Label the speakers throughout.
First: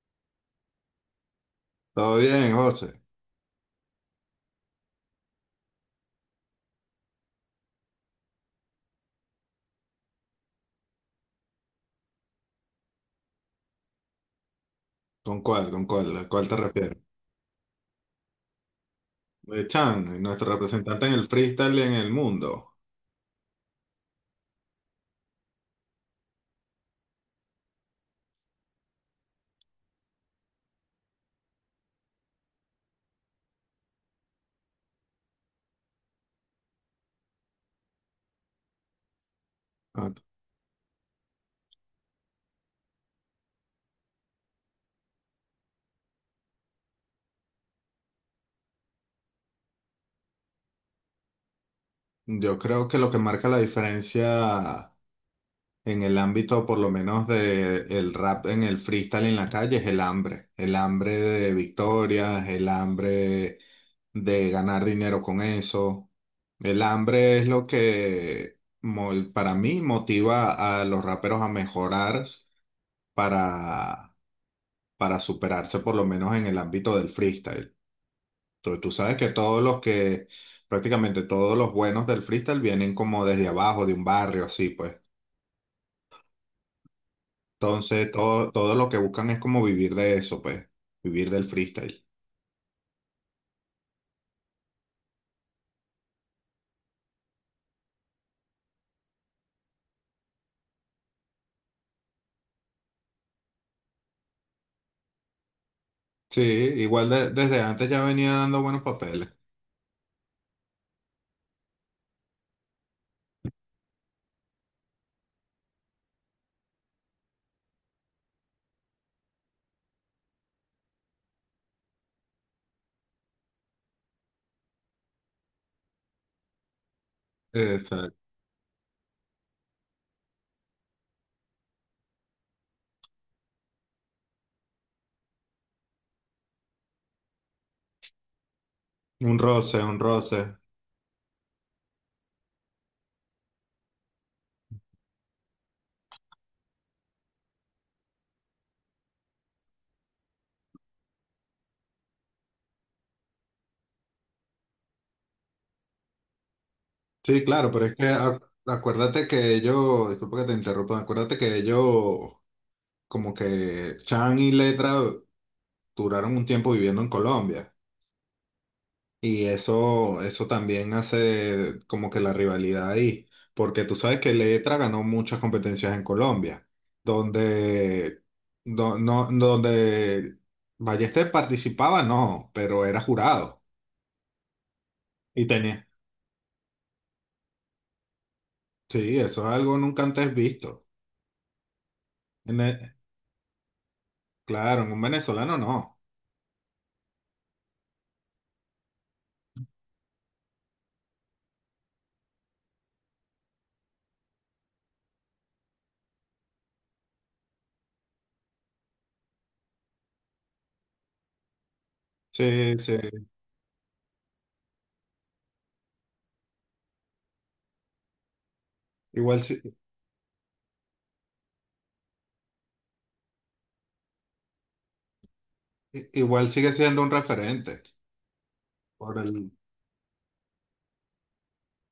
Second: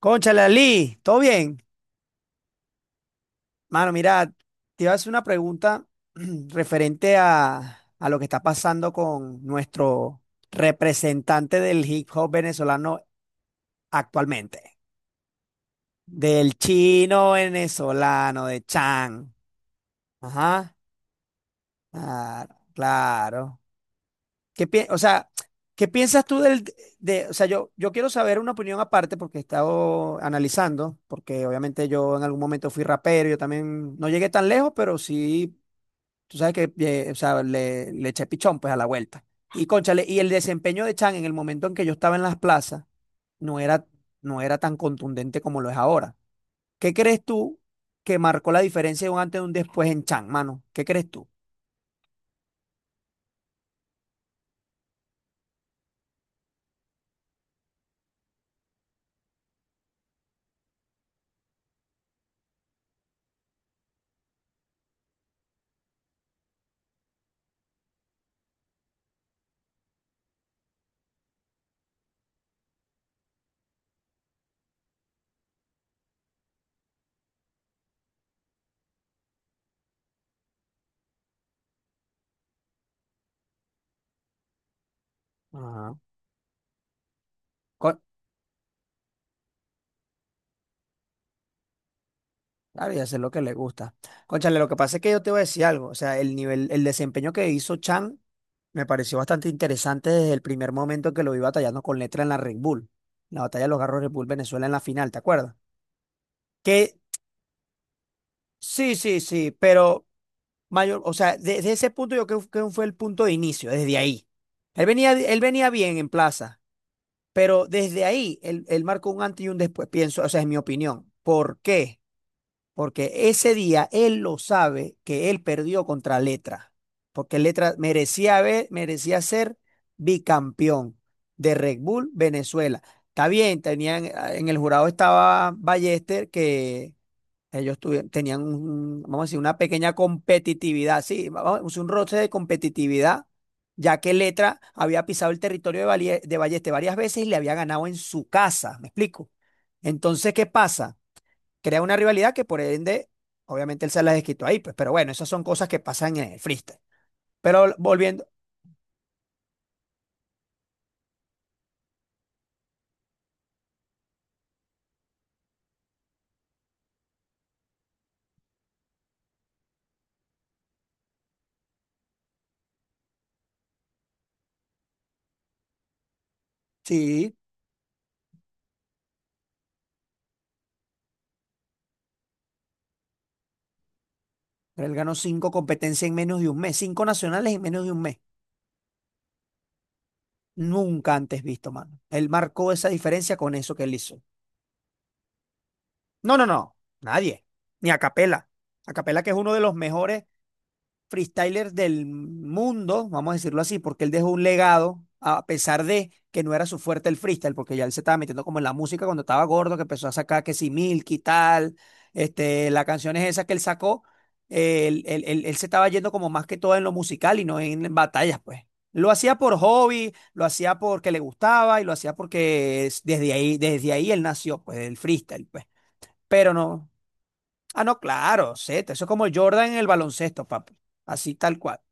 Speaker 1: Cónchale, Ali, ¿todo bien?
Speaker 2: Todo bien, José.
Speaker 1: Mano, mira, te iba a hacer una pregunta referente a lo que está pasando con nuestro representante del hip hop venezolano actualmente,
Speaker 2: ¿Con cuál? ¿Con cuál? ¿A cuál
Speaker 1: del
Speaker 2: te refieres?
Speaker 1: chino venezolano, de Chan.
Speaker 2: De Chan, nuestro
Speaker 1: Ajá,
Speaker 2: representante en el freestyle en el
Speaker 1: claro,
Speaker 2: mundo.
Speaker 1: claro. O sea, ¿qué piensas tú o sea, yo quiero saber una opinión aparte porque he estado analizando, porque obviamente yo en algún momento fui rapero, yo también no llegué tan lejos, pero sí, tú sabes que, o sea, le eché pichón pues a la vuelta. Y cónchale,
Speaker 2: Ah,
Speaker 1: y el desempeño de Chan en el momento en que yo estaba en las plazas no era, no era tan contundente como lo es ahora. ¿Qué crees tú que marcó la diferencia de un antes y un después en Chan, mano? ¿Qué crees tú?
Speaker 2: yo creo que lo que marca la diferencia en el ámbito, por lo menos de el rap en el freestyle en la calle, es el hambre. El hambre de victorias, el hambre de ganar dinero con eso. El hambre es lo que para mí motiva a los raperos a mejorar para para superarse por lo menos en el ámbito del freestyle. Tú sabes que prácticamente todos los buenos del freestyle vienen como desde abajo, de un barrio, así pues.
Speaker 1: Ajá.
Speaker 2: Entonces, todo lo que buscan es como vivir de eso, pues, vivir del freestyle.
Speaker 1: Claro, y hacer lo que le gusta. Cónchale, lo que pasa es que yo te voy a decir algo. O sea, el nivel, el desempeño que hizo Chan me pareció bastante interesante desde el primer momento que lo vi batallando con letra en la Red Bull. La batalla de los Garros Red Bull Venezuela en la final, ¿te acuerdas?
Speaker 2: Sí,
Speaker 1: Que
Speaker 2: igual desde antes ya venía dando buenos
Speaker 1: sí, sí,
Speaker 2: papeles.
Speaker 1: sí, pero mayor, o sea, desde ese punto yo creo que fue el punto de inicio, desde ahí. Él venía bien en plaza, pero desde ahí él marcó un antes y un después, pienso, o sea, es mi opinión. ¿Por qué? Porque ese día él lo sabe que él perdió contra Letra, porque Letra
Speaker 2: Exacto.
Speaker 1: merecía, merecía ser bicampeón de Red Bull Venezuela. Está bien, tenían, ah, en el jurado estaba Ballester, que ellos tenían, vamos a decir, una pequeña
Speaker 2: Un roce.
Speaker 1: competitividad, sí, vamos a decir, un roce de competitividad, ya que Letra había pisado el territorio de Ballester varias veces y le había ganado en su casa, ¿me explico? Entonces, ¿qué pasa? Crea una rivalidad que por ende, obviamente él se las desquitó ahí, pues, pero bueno, esas son cosas que pasan en el freestyle.
Speaker 2: Sí, claro,
Speaker 1: Pero
Speaker 2: pero es que
Speaker 1: volviendo,
Speaker 2: acuérdate que ellos, disculpa que te interrumpa, acuérdate que ellos, como que Chan y Letra duraron un tiempo viviendo en Colombia. Y eso también hace como que la rivalidad ahí, porque tú sabes que Letra ganó muchas competencias en Colombia,
Speaker 1: sí,
Speaker 2: donde, donde Ballester participaba, no, pero era jurado.
Speaker 1: él ganó
Speaker 2: Y
Speaker 1: cinco
Speaker 2: tenía.
Speaker 1: competencias en menos de un mes, cinco nacionales en menos de un mes.
Speaker 2: Sí, eso es algo nunca antes visto.
Speaker 1: Nunca antes visto, mano. Él
Speaker 2: En
Speaker 1: marcó esa
Speaker 2: el-
Speaker 1: diferencia con eso que él hizo.
Speaker 2: claro, en un venezolano no.
Speaker 1: No, no, no, nadie, ni a Capela, que es uno de los mejores freestylers del mundo, vamos a decirlo así, porque él dejó un legado, a pesar de que no era su fuerte el freestyle, porque ya él se estaba metiendo como en la música cuando estaba gordo, que empezó a sacar que si Milky tal, este,
Speaker 2: Sí,
Speaker 1: las canciones
Speaker 2: sí.
Speaker 1: esas que él sacó, él se estaba yendo como más que todo en lo musical y no en batallas, pues. Lo hacía
Speaker 2: Igual,
Speaker 1: por hobby, lo hacía porque le gustaba y lo hacía porque desde ahí él nació, pues, del freestyle, pues.
Speaker 2: igual
Speaker 1: Pero
Speaker 2: sigue
Speaker 1: no.
Speaker 2: siendo un referente.
Speaker 1: Ah, no, claro, Z, eso es
Speaker 2: Por
Speaker 1: como
Speaker 2: el,
Speaker 1: Jordan en el baloncesto, papi. Así tal cual. O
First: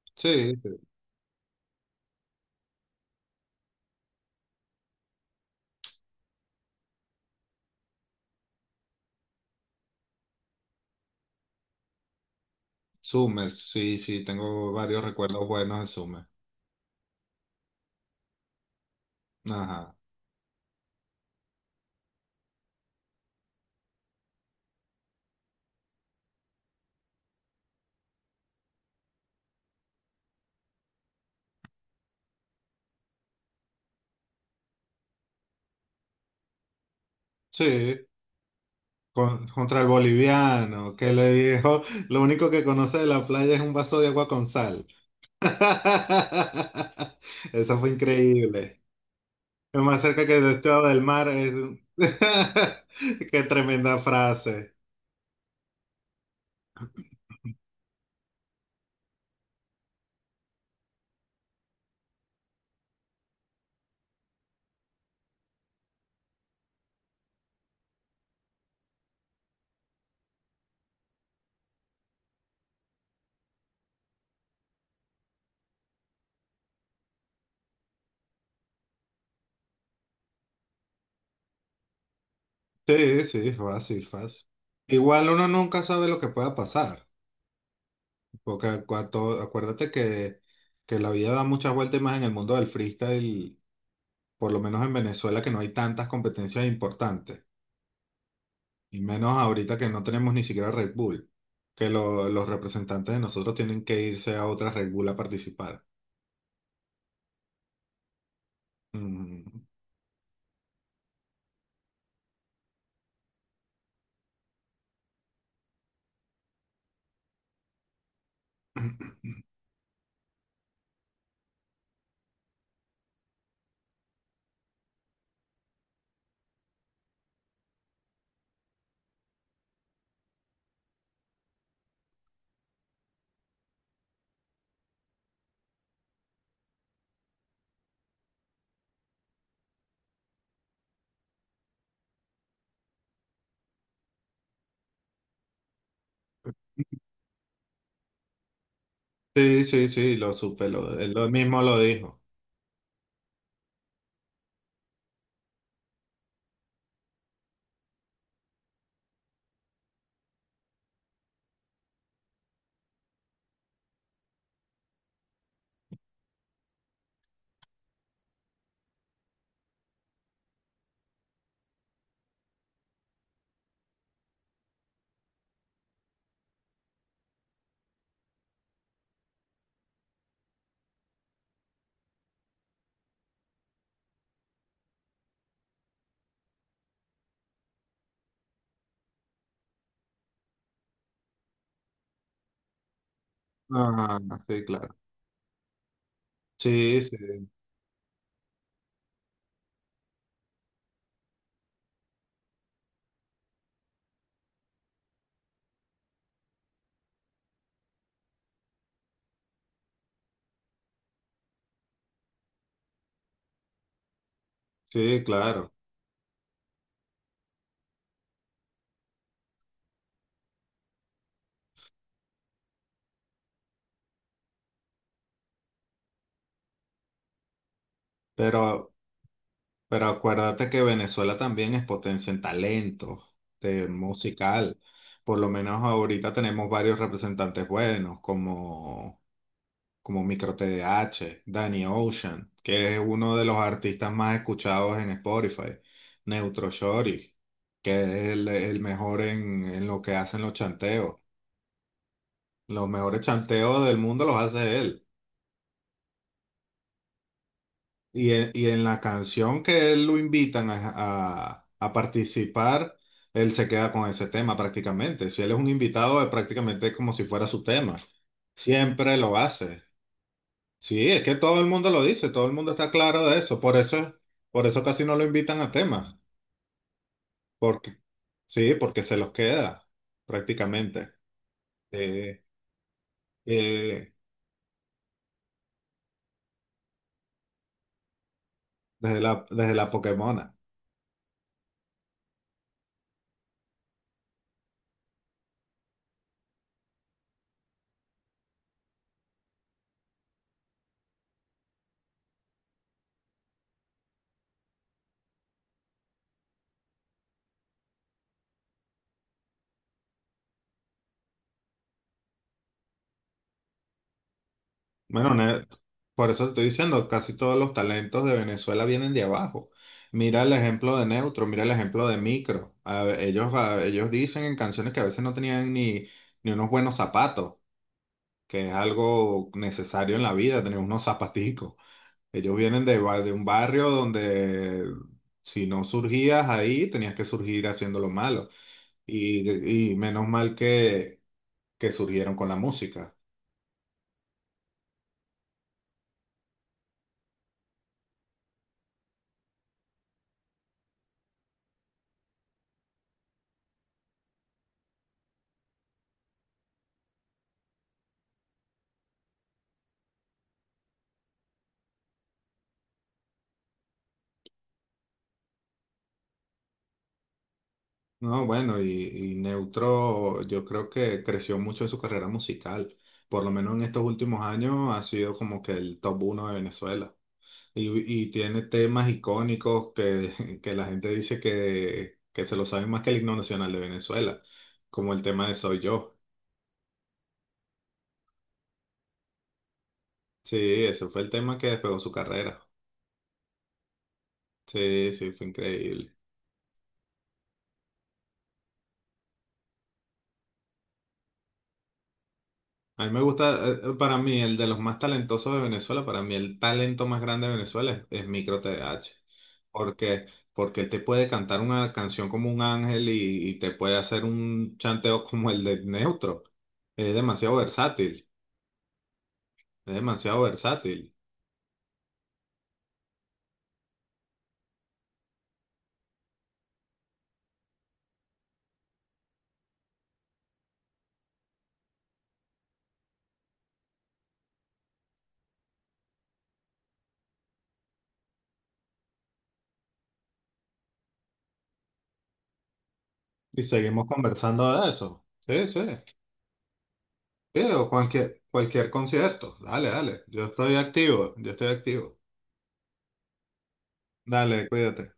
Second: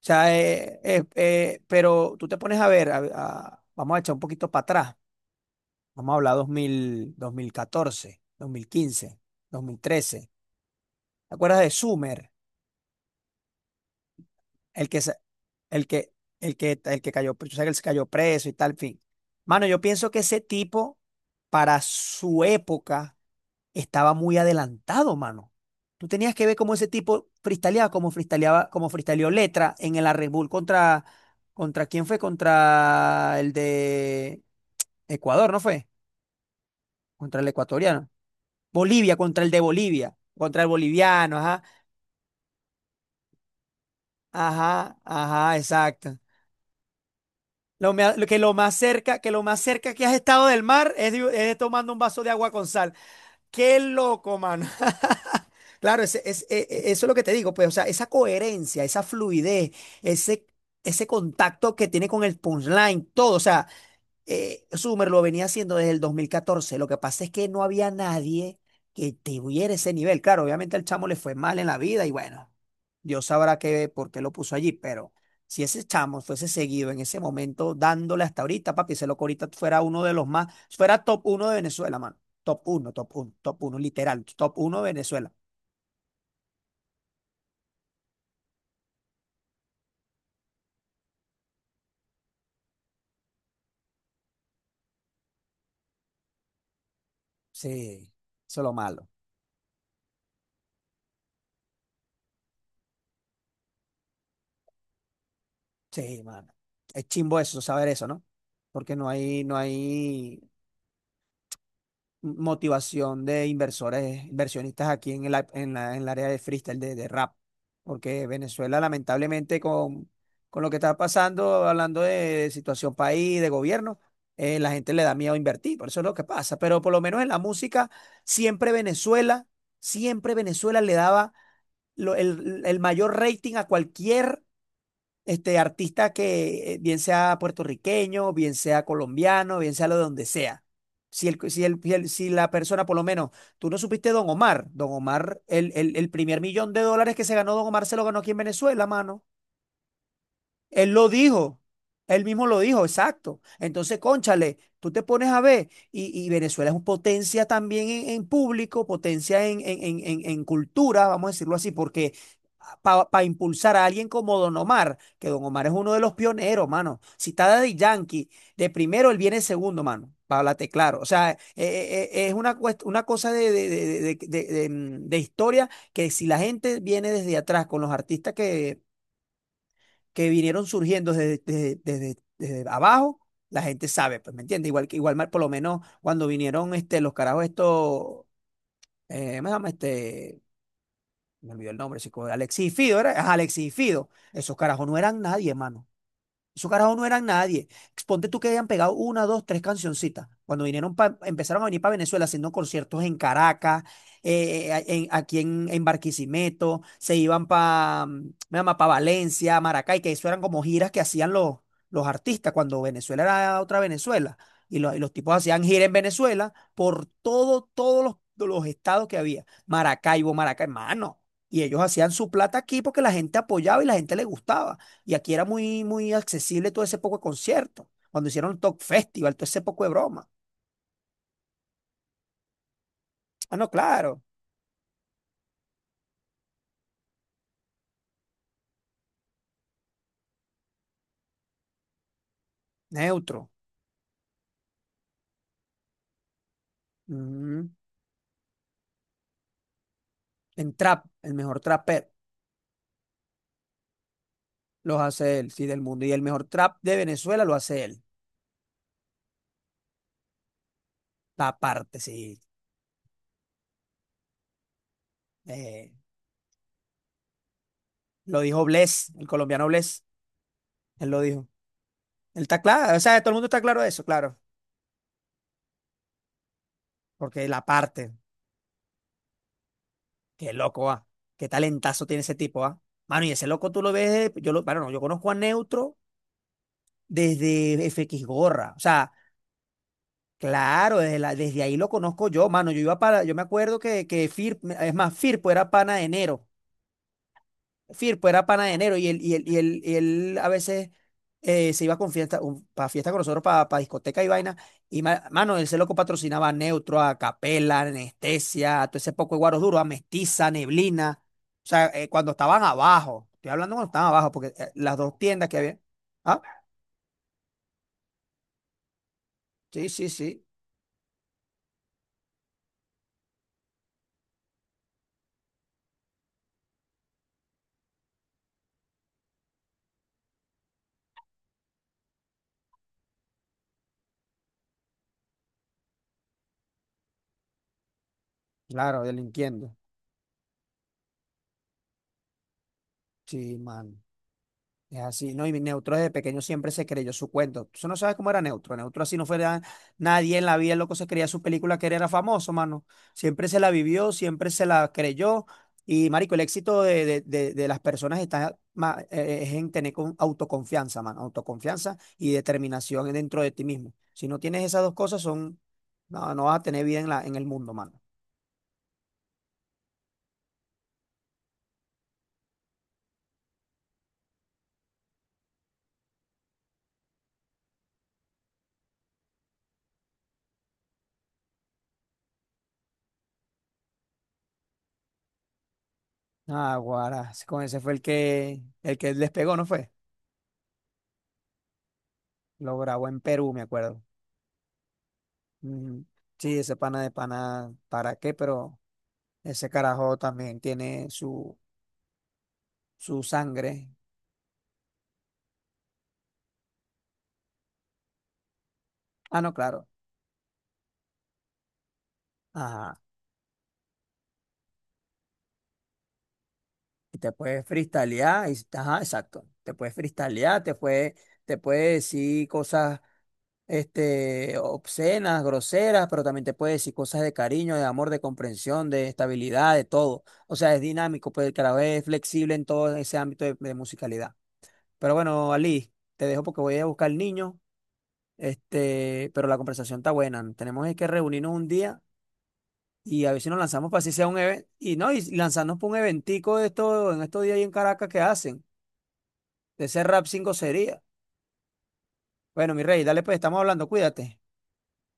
Speaker 1: sea,
Speaker 2: sí, sí.
Speaker 1: pero tú te pones a ver, vamos a echar un poquito para atrás. Vamos a hablar dos mil catorce, quince, 2013. ¿Te acuerdas de Sumer?
Speaker 2: Summers, sí, sí, tengo
Speaker 1: El que,
Speaker 2: varios
Speaker 1: sa-
Speaker 2: recuerdos buenos
Speaker 1: el
Speaker 2: de
Speaker 1: que,
Speaker 2: Summers.
Speaker 1: el que, el que cayó, o sea, que él se cayó preso y tal, en fin. Mano, yo
Speaker 2: Ajá.
Speaker 1: pienso que ese tipo, para su época, estaba muy adelantado, mano. Tú tenías que ver cómo ese tipo freestyleaba, como freestyleó Letra en el Red Bull contra quién fue, contra el de Ecuador, ¿no fue? Contra el
Speaker 2: Sí,
Speaker 1: ecuatoriano. Bolivia, contra el de
Speaker 2: contra el
Speaker 1: Bolivia, contra el
Speaker 2: boliviano, que le
Speaker 1: boliviano, ajá,
Speaker 2: dijo, lo único que conoce de la playa es un vaso de agua con sal.
Speaker 1: ajá, ajá, exacto.
Speaker 2: Eso fue
Speaker 1: Lo que lo más
Speaker 2: increíble.
Speaker 1: cerca, que lo más
Speaker 2: Es
Speaker 1: cerca
Speaker 2: más
Speaker 1: que has
Speaker 2: cerca que
Speaker 1: estado
Speaker 2: el
Speaker 1: del
Speaker 2: estado
Speaker 1: mar
Speaker 2: del
Speaker 1: es,
Speaker 2: mar.
Speaker 1: de- es tomando un vaso de agua con sal.
Speaker 2: Qué
Speaker 1: Qué
Speaker 2: tremenda
Speaker 1: loco, mano.
Speaker 2: frase.
Speaker 1: Claro, ese es- e- e- eso es lo que te digo, pues, o sea, esa coherencia, esa fluidez, ese, ese contacto que tiene con el punchline, todo, o sea, Summer lo venía haciendo desde el 2014. Lo que pasa es que no había nadie que tuviera ese nivel, claro, obviamente al chamo le fue mal en la vida y bueno, Dios sabrá qué, por qué lo puso allí, pero si ese chamo fuese seguido en ese momento dándole hasta ahorita, papi, ese loco ahorita fuera uno de los más, fuera top uno de Venezuela, mano, top uno, top
Speaker 2: Sí,
Speaker 1: uno,
Speaker 2: sí,
Speaker 1: top uno,
Speaker 2: fácil,
Speaker 1: literal,
Speaker 2: fácil.
Speaker 1: top uno de
Speaker 2: Igual
Speaker 1: Venezuela.
Speaker 2: uno nunca sabe lo que pueda pasar, porque acuérdate que la vida da muchas vueltas y más en el mundo del freestyle, por lo menos en Venezuela, que no hay tantas competencias importantes.
Speaker 1: Sí, eso es lo
Speaker 2: Y
Speaker 1: malo.
Speaker 2: menos ahorita que no tenemos ni siquiera Red Bull, que los representantes de nosotros tienen que irse a otra Red Bull a participar.
Speaker 1: Sí, mano. Es chimbo eso, saber eso, ¿no? Porque no hay,
Speaker 2: Mm.
Speaker 1: no hay motivación de inversores, inversionistas aquí en el, en la, en el área de freestyle, de rap. Porque Venezuela, lamentablemente, con lo que está pasando, hablando de situación país, de gobierno, la gente le da miedo invertir. Por eso es lo que pasa. Pero por lo menos en la música, siempre Venezuela, siempre Venezuela le daba el mayor rating a cualquier este, artista que bien sea puertorriqueño, bien sea colombiano, bien sea lo de donde sea. Si la persona, por lo menos, tú no supiste Don Omar, Don Omar, el primer millón de dólares que se ganó Don Omar se lo ganó aquí en Venezuela, mano.
Speaker 2: Sí, sí, sí, lo supe,
Speaker 1: Él
Speaker 2: lo,
Speaker 1: lo
Speaker 2: él lo
Speaker 1: dijo,
Speaker 2: mismo lo dijo.
Speaker 1: él mismo lo dijo, exacto. Entonces, cónchale, tú te pones a ver, y Venezuela es un potencia también en público, potencia en, en cultura, vamos a decirlo así, porque para impulsar a alguien como Don Omar, que Don Omar es uno de los pioneros, mano. Si está Daddy Yankee, de primero él viene segundo, mano, para hablarte claro. O sea, es una cosa de, mm, de historia que si la gente viene desde atrás con los artistas que vinieron surgiendo desde abajo, la gente sabe, pues, ¿me entiendes? Igual que igual mal, por lo menos cuando vinieron este, los carajos estos, ¿cómo se llama? Este, me olvidó el nombre, chico, Alexis y Fido, ¿era? Ajá, Alexis y Fido.
Speaker 2: Ah,
Speaker 1: Esos
Speaker 2: sí,
Speaker 1: carajos
Speaker 2: claro.
Speaker 1: no eran nadie, hermano. Esos carajos
Speaker 2: Sí,
Speaker 1: no eran
Speaker 2: sí,
Speaker 1: nadie. Ponte tú que hayan pegado una, dos, tres cancioncitas. Cuando vinieron empezaron a venir para Venezuela haciendo conciertos en Caracas, aquí en Barquisimeto, se iban para Valencia, Maracay, que eso eran como giras que hacían los artistas cuando Venezuela era otra Venezuela. Y, y los
Speaker 2: sí,
Speaker 1: tipos hacían
Speaker 2: claro.
Speaker 1: gira en Venezuela por todo, todos los estados que había. Maracaibo, Maracay, mano. Y ellos hacían su plata aquí porque la gente apoyaba y la gente le gustaba. Y aquí era muy, muy accesible todo ese poco de concierto. Cuando hicieron el Talk
Speaker 2: Pero,
Speaker 1: Festival, todo ese poco de
Speaker 2: pero
Speaker 1: broma.
Speaker 2: acuérdate que Venezuela también es potencia en talento,
Speaker 1: Ah, no,
Speaker 2: de
Speaker 1: claro.
Speaker 2: musical. Por lo menos ahorita tenemos varios representantes buenos, como Micro TDH, Danny Ocean, que es uno de
Speaker 1: Neutro.
Speaker 2: los artistas más escuchados en Spotify, Neutro Shorty,
Speaker 1: Mm.
Speaker 2: que es el mejor en lo que hacen los
Speaker 1: En trap,
Speaker 2: chanteos.
Speaker 1: el mejor trapper
Speaker 2: Los mejores chanteos del mundo los hace
Speaker 1: los
Speaker 2: él.
Speaker 1: hace él, sí, del mundo. Y el mejor trap de Venezuela lo hace él.
Speaker 2: Y en la canción que él lo invitan a,
Speaker 1: La
Speaker 2: a
Speaker 1: parte, sí.
Speaker 2: participar, él se queda con ese tema prácticamente. Si él es un
Speaker 1: Eh,
Speaker 2: invitado, es prácticamente como si fuera su tema.
Speaker 1: lo dijo Bless,
Speaker 2: Siempre
Speaker 1: el
Speaker 2: lo
Speaker 1: colombiano
Speaker 2: hace.
Speaker 1: Bless.
Speaker 2: Sí,
Speaker 1: Él lo
Speaker 2: es que
Speaker 1: dijo.
Speaker 2: todo el mundo lo dice,
Speaker 1: Él
Speaker 2: todo el
Speaker 1: está
Speaker 2: mundo está
Speaker 1: claro. O sea,
Speaker 2: claro
Speaker 1: todo el
Speaker 2: de
Speaker 1: mundo
Speaker 2: eso,
Speaker 1: está
Speaker 2: por
Speaker 1: claro de eso,
Speaker 2: eso,
Speaker 1: claro.
Speaker 2: por eso casi no lo invitan a temas,
Speaker 1: Porque la
Speaker 2: porque
Speaker 1: parte,
Speaker 2: sí, porque se los queda
Speaker 1: qué loco, va.
Speaker 2: prácticamente
Speaker 1: Qué talentazo tiene ese
Speaker 2: eh,
Speaker 1: tipo, va. Mano, y ese loco tú lo
Speaker 2: eh,
Speaker 1: ves, de- yo lo, bueno, no, yo conozco a Neutro desde FX Gorra. O sea,
Speaker 2: desde la Pokémona.
Speaker 1: claro, desde ahí lo conozco yo, mano. Yo iba para, yo me acuerdo que, que es más, Firpo era pana de enero. Firpo era pana de enero y él a veces se iba con fiesta, para fiesta con nosotros, para discoteca y vaina. Y mano, él se loco patrocinaba a Neutro, a Capela, a Anestesia, a todo ese poco de guaros duros, a Mestiza, Neblina. O sea, cuando estaban abajo, estoy hablando cuando estaban abajo, porque las dos
Speaker 2: Bueno,
Speaker 1: tiendas que había.
Speaker 2: por
Speaker 1: Ah,
Speaker 2: eso te estoy diciendo, casi todos los talentos de Venezuela vienen de abajo.
Speaker 1: sí, sí,
Speaker 2: Mira
Speaker 1: sí,
Speaker 2: el ejemplo de Neutro, mira el ejemplo de Micro. Ellos ellos dicen en canciones que a veces no tenían ni ni unos buenos zapatos, que es algo necesario en la vida, tener unos zapaticos. Ellos vienen de, de un barrio donde si no surgías ahí, tenías que surgir haciendo lo malo.
Speaker 1: claro, delinquiendo.
Speaker 2: Y menos mal que surgieron con la música.
Speaker 1: Sí, mano. Es así, ¿no? Y Neutro desde pequeño siempre se creyó su cuento. Tú no sabes cómo era Neutro. Neutro así no fuera nadie en la vida, el loco se creía su película que él era famoso, mano. Siempre se la vivió, siempre se la creyó. Y, marico, el éxito de las personas es en tener con autoconfianza, mano. Autoconfianza y determinación dentro de ti mismo. Si no tienes esas dos cosas, no, no vas a tener vida en la, en el mundo, mano.
Speaker 2: No, bueno, y Neutro yo creo que creció mucho en su carrera musical. Por lo menos en estos últimos años ha sido como que el top uno de Venezuela. Y tiene temas icónicos que, que la gente dice que se lo saben más que el himno nacional de Venezuela, como el tema de Soy Yo.
Speaker 1: Ah, guara, con ese fue el que despegó, ¿no fue?
Speaker 2: Sí, ese fue el tema que despegó su carrera.
Speaker 1: Lo grabó en Perú, me acuerdo.
Speaker 2: Sí, sí, fue
Speaker 1: Ujú.
Speaker 2: increíble.
Speaker 1: Sí, ese pana de pana, ¿para qué? Pero ese carajo también tiene su,
Speaker 2: A mí me
Speaker 1: su
Speaker 2: gusta,
Speaker 1: sangre.
Speaker 2: para mí, el de los más talentosos de Venezuela, para mí el talento más grande de Venezuela es Micro TDH.
Speaker 1: Ah, no, claro.
Speaker 2: Porque, porque él te puede cantar una canción como un
Speaker 1: Ajá.
Speaker 2: ángel y te puede hacer un chanteo como el de Neutro. Es
Speaker 1: Y te
Speaker 2: demasiado
Speaker 1: puedes
Speaker 2: versátil,
Speaker 1: freestylear. Y, ajá, exacto. Te puedes
Speaker 2: es demasiado
Speaker 1: freestylear,
Speaker 2: versátil.
Speaker 1: te puede decir cosas este, obscenas, groseras, pero también te puede decir cosas de cariño, de amor, de comprensión, de estabilidad, de todo. O sea, es dinámico, pero el carajo es flexible en todo ese ámbito de musicalidad. Pero bueno, Ali, te dejo porque voy a buscar al niño. Este, pero la conversación está buena, ¿no? Tenemos es que reunirnos un día y a ver si nos
Speaker 2: Y
Speaker 1: lanzamos para
Speaker 2: seguimos
Speaker 1: así sea un evento.
Speaker 2: conversando de
Speaker 1: Y no, y
Speaker 2: eso. Sí,
Speaker 1: lanzarnos
Speaker 2: sí.
Speaker 1: para un eventico de esto en estos días
Speaker 2: Sí,
Speaker 1: ahí en Caracas que hacen.
Speaker 2: cualquier concierto.
Speaker 1: De ese
Speaker 2: Dale.
Speaker 1: rap 5 sería.
Speaker 2: Yo estoy activo.
Speaker 1: Bueno, mi rey, dale pues, estamos hablando, cuídate.
Speaker 2: Dale, cuídate.